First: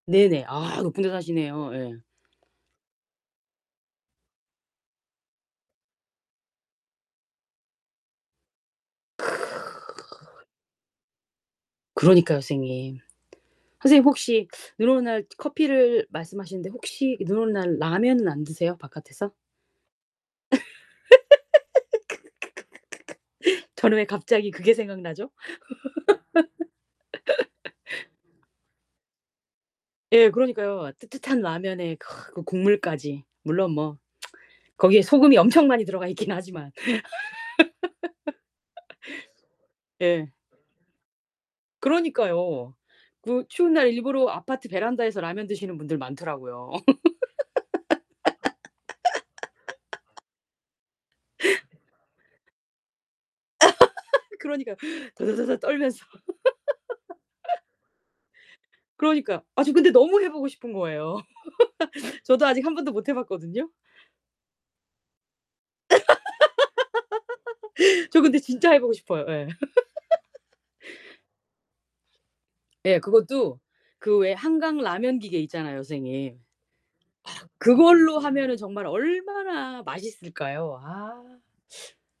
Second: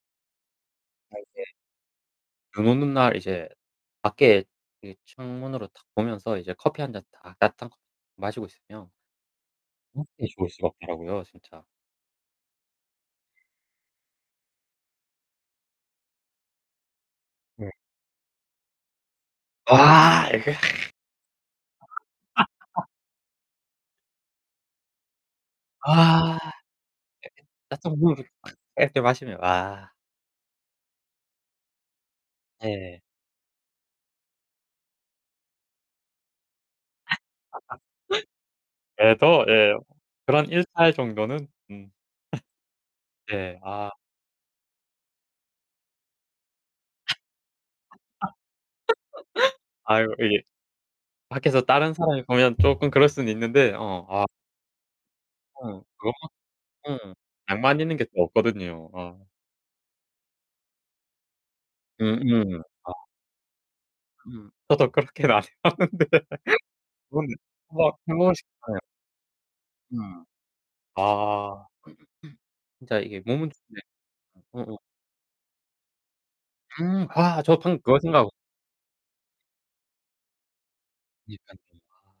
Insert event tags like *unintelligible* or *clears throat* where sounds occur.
네네. 아, 높은 데 *unintelligible* 사시네요. 예. 눈 오는 날 이제 밖에 이 창문으로 탁 보면서 이제 커피 1 잔 딱 따뜻한 거 마시고 있으면 그렇게 좋을 수가 없더라고요. 진짜. 그러니까요, 선생님. 선생님 혹시 눈 오는 날 커피를 말씀하시는데 혹시 눈 오는 네. 날 라면은 안 드세요? 바깥에서? 와 이거 *laughs* *laughs* 저는 왜 갑자기 그게 생각나죠? 아. 따뜻한 *laughs* *unintelligible* 이렇게 마시면. 와. 예, 그러니까요. 뜨뜻한 라면에 그 네. 국물까지. 물론 뭐 *tsk* 거기에 소금이 엄청 많이 들어가 있긴 하지만. *laughs* 예 또 예. *laughs* 예. 그런 일탈 정도는 음. 그러니까요. *laughs* 그 네. 추운 날 아. 일부러 아파트 베란다에서 라면 드시는 분들 많더라고요. *laughs* 아이고 *laughs* 이게 밖에서 다른 사람이 보면 쪼끔 그럴 수는 있는데. 어. 아 *laughs* 그러니까. 드드드드 어 떨면서. 그것만큼 음 *laughs* 낭만 있는 게 또 없거든요. 어. 그러니까. 아 저 근데 너무 해 보고 싶은 거예요. 음 *laughs* 저도 음 아직 아. 한번도 못 해 봤거든요. 음, 저도 그렇게 안 해 봤는데. 그건 *laughs* 저 근데 진짜 해 *unintelligible* 보고 싶어요. 예. 음 *laughs* 아. *clears throat* 진짜 예, 이게 몸은 그것도 *unintelligible* 그 왜 음음. 한강 라면 기계 있잖아요, 선생님. 음 아 아 저 방금 그거 그걸로 생각하고 하면은 정말 얼마나 맛있을까요? 아. *unintelligible*